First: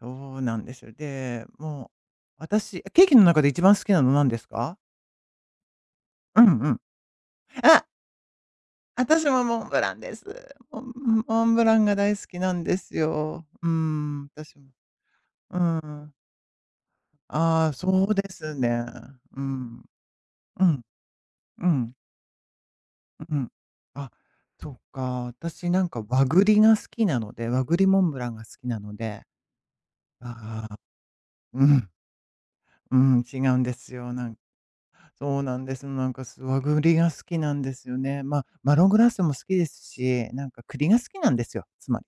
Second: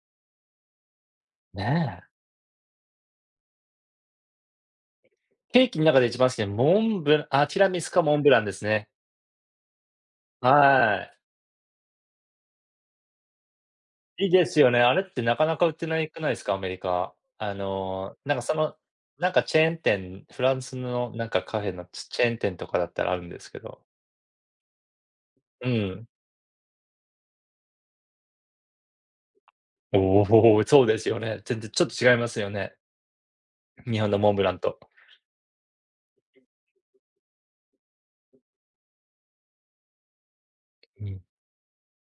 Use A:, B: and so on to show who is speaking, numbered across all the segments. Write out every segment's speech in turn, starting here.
A: そうなんです。で、
B: ね
A: もう、
B: え。
A: 私、ケーキの中で一番好きなの何ですか？
B: ケーキん中で一番好き
A: う
B: な
A: んう
B: モ
A: ん。
B: ンブあ、ティラミ
A: あ
B: スかモンブランですね。
A: 私もモンブランです。モ
B: はあい。
A: ンモンブランが大好きなんですよ。うー
B: い
A: ん、
B: いで
A: 私
B: す
A: も。
B: よね、あれってなか
A: う
B: なか売って
A: ー
B: ない
A: ん。
B: くないですか？アメリカ。あ
A: ああ、そう
B: の、
A: で
B: なんかそ
A: す
B: の、
A: ね。
B: なんか
A: う
B: チェーン
A: ん、
B: 店、フラン
A: う
B: ス
A: ん、
B: のなんかカフ
A: う
B: ェの
A: ん。
B: チチェーン店とかだったらある
A: う
B: んで
A: うん。
B: すけど。
A: あ、そっかあ。
B: う
A: 私なんか
B: ん。
A: 和栗が好きなので、和栗モンブランが好きなので。
B: おお、
A: ああ。
B: そうですよね。全全
A: う
B: 然ちょっ
A: ん、
B: と違いますよね、
A: うん、違うんです
B: 日本
A: よ。
B: の
A: な
B: モン
A: ん
B: ブランと。
A: そうなんです。なんか、す和栗が好きなんですよね。ま、マロングラッセも好きですし、なんか栗が
B: う
A: 好き
B: ん。
A: なんですよ、つまり。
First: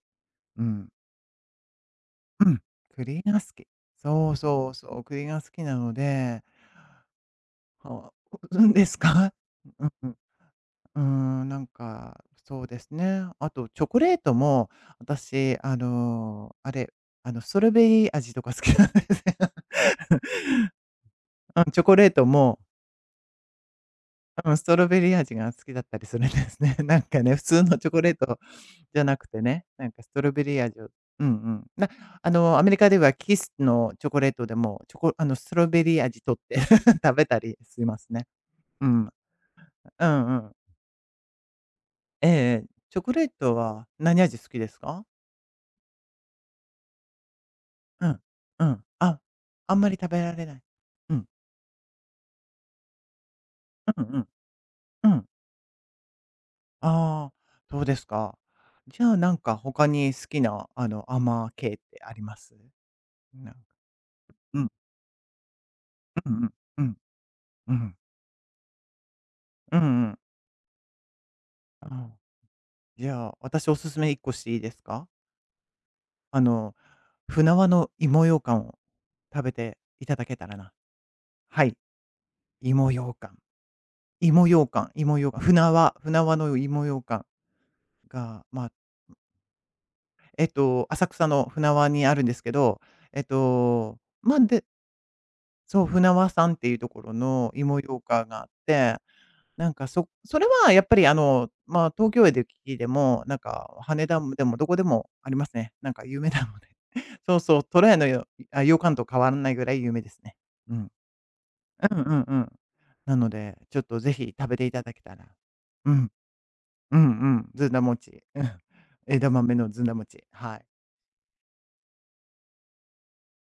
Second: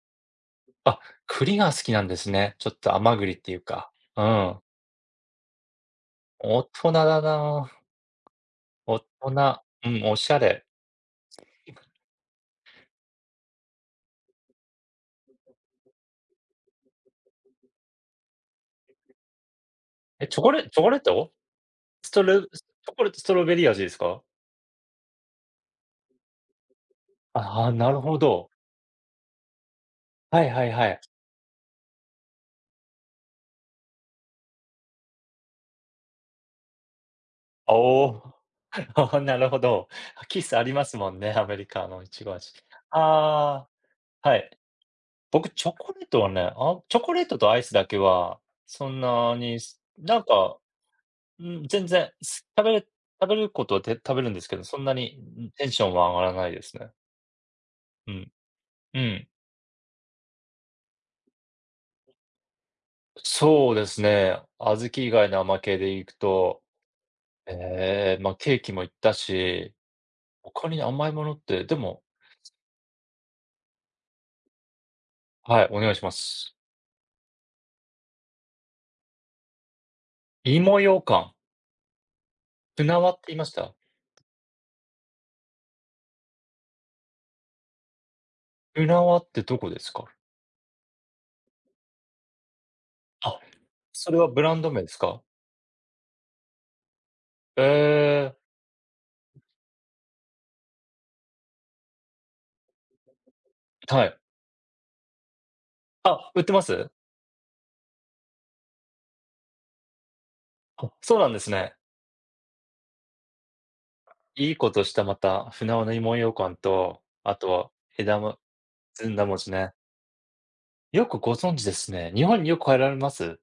A: うん。
B: あ、栗が好きなんです
A: う
B: ね。
A: ん、
B: ちょっと甘
A: 栗
B: 栗っ
A: が好
B: ていう
A: き。
B: か。う
A: そう
B: ん。
A: そうそう、栗が好きなので
B: おっとなだなあ。
A: おう、ううんです
B: 大
A: か？
B: 人、
A: う
B: う
A: んう
B: ん、おしゃれ。
A: ん。うーん、なん
B: 今
A: か、そうですね。あと、チョコレートも私、あのう、あれ、あの、ストロベリー味とか好きなんですよ。
B: え、チョコレチョコレート？
A: あん、チョコレ
B: ス
A: ー
B: ト
A: ト
B: ロチ
A: も
B: ョコレートストロベリー味ですか？
A: 多分、ストロベリー味が好きだったりするんですね。なんかね、普通
B: ああ、
A: のチ
B: な
A: ョ
B: る
A: コレ
B: ほ
A: ート
B: ど。
A: じゃなくてね、なんかストロ
B: は
A: ベ
B: い
A: リー
B: はい
A: 味
B: は
A: を、
B: い。
A: うんうん。な、あの、アメリカではキッスのチョコレートでも、チョコあのストロベリー味とって 食べたりしま
B: お
A: す
B: お。
A: ね。うん、
B: ああ、なるほど。
A: うんう
B: キッ
A: ん。
B: スありますもんね、アメリカのいち
A: え
B: ご味。
A: え、チョコレート
B: あ
A: は何
B: あ、は
A: 味好
B: い。
A: きですか？
B: 僕チョコレートはね、あ、チョコレートとアイスだけ
A: うん、
B: は、
A: うん。
B: そん
A: あ、
B: なに
A: あん
B: す
A: まり食
B: な
A: べ
B: ん
A: られな
B: か、
A: い。うん。
B: うーん、全然す食べる食べることは、で、
A: うん
B: 食
A: う
B: べ
A: ん、
B: るんですけど、そんな
A: う
B: に、
A: ん。
B: ん、テンションは上がらないですね。
A: ああ、そうです
B: うん、
A: か。
B: う
A: じゃあ、
B: ん。
A: なんか他に好きな、あの、甘系ってあります？なん
B: そうですね。
A: うん。
B: 小豆以外の甘系でいく
A: うんうん、
B: と、
A: うん。うん。
B: ええ、ま、ケーキも言ったし、
A: うんうん。
B: 他に甘いものって、で
A: う
B: も
A: ん。じゃあ、私おすすめ1個していいですか？
B: はい、お願いしま
A: あ
B: す。
A: の舟和の芋羊羹を食べていただけたらな。
B: 芋羊羹。
A: はい。芋
B: 舟和
A: 羊
B: って言
A: 羹、
B: いました？
A: 芋羊羹芋羊羹、舟和舟和の芋羊羹、が、ま、
B: 舟
A: うん。
B: 和ってどこですか？
A: えっと、浅草の舟和にあるんですけど、えっ
B: あ、
A: と、
B: それは
A: ま
B: ブ
A: ん
B: ラン
A: で
B: ド名ですか？
A: そう、舟和さんっていうところの
B: へ
A: 芋羊羹
B: え。
A: があって、なんかそそれはやっぱり、あの、まあ東京で駅でも、なんか
B: は
A: 羽
B: い。
A: 田でもどこでもありますね。なんか有
B: あ、
A: 名
B: 売
A: な
B: って
A: の
B: ま
A: で。
B: す？
A: そうそう、虎屋のよあ、羊羹と変わんないぐらい有名ですね。うん。
B: あ、そうなんですね。
A: うんうんうん。なので、ちょっとぜひ食
B: いい
A: べて
B: こ
A: いた
B: とし
A: だけ
B: た、
A: た
B: ま
A: ら。
B: た、舟和
A: う
B: の
A: ん。
B: 芋羊羹
A: うん
B: と、
A: う
B: あと
A: ん、ず
B: は、
A: んだ
B: 枝
A: 餅、
B: ま
A: うん、
B: ずんだ
A: 枝
B: 餅
A: 豆の
B: ね。
A: ずんだ餅、はい。
B: よくご存知ですね。日本によく帰られます？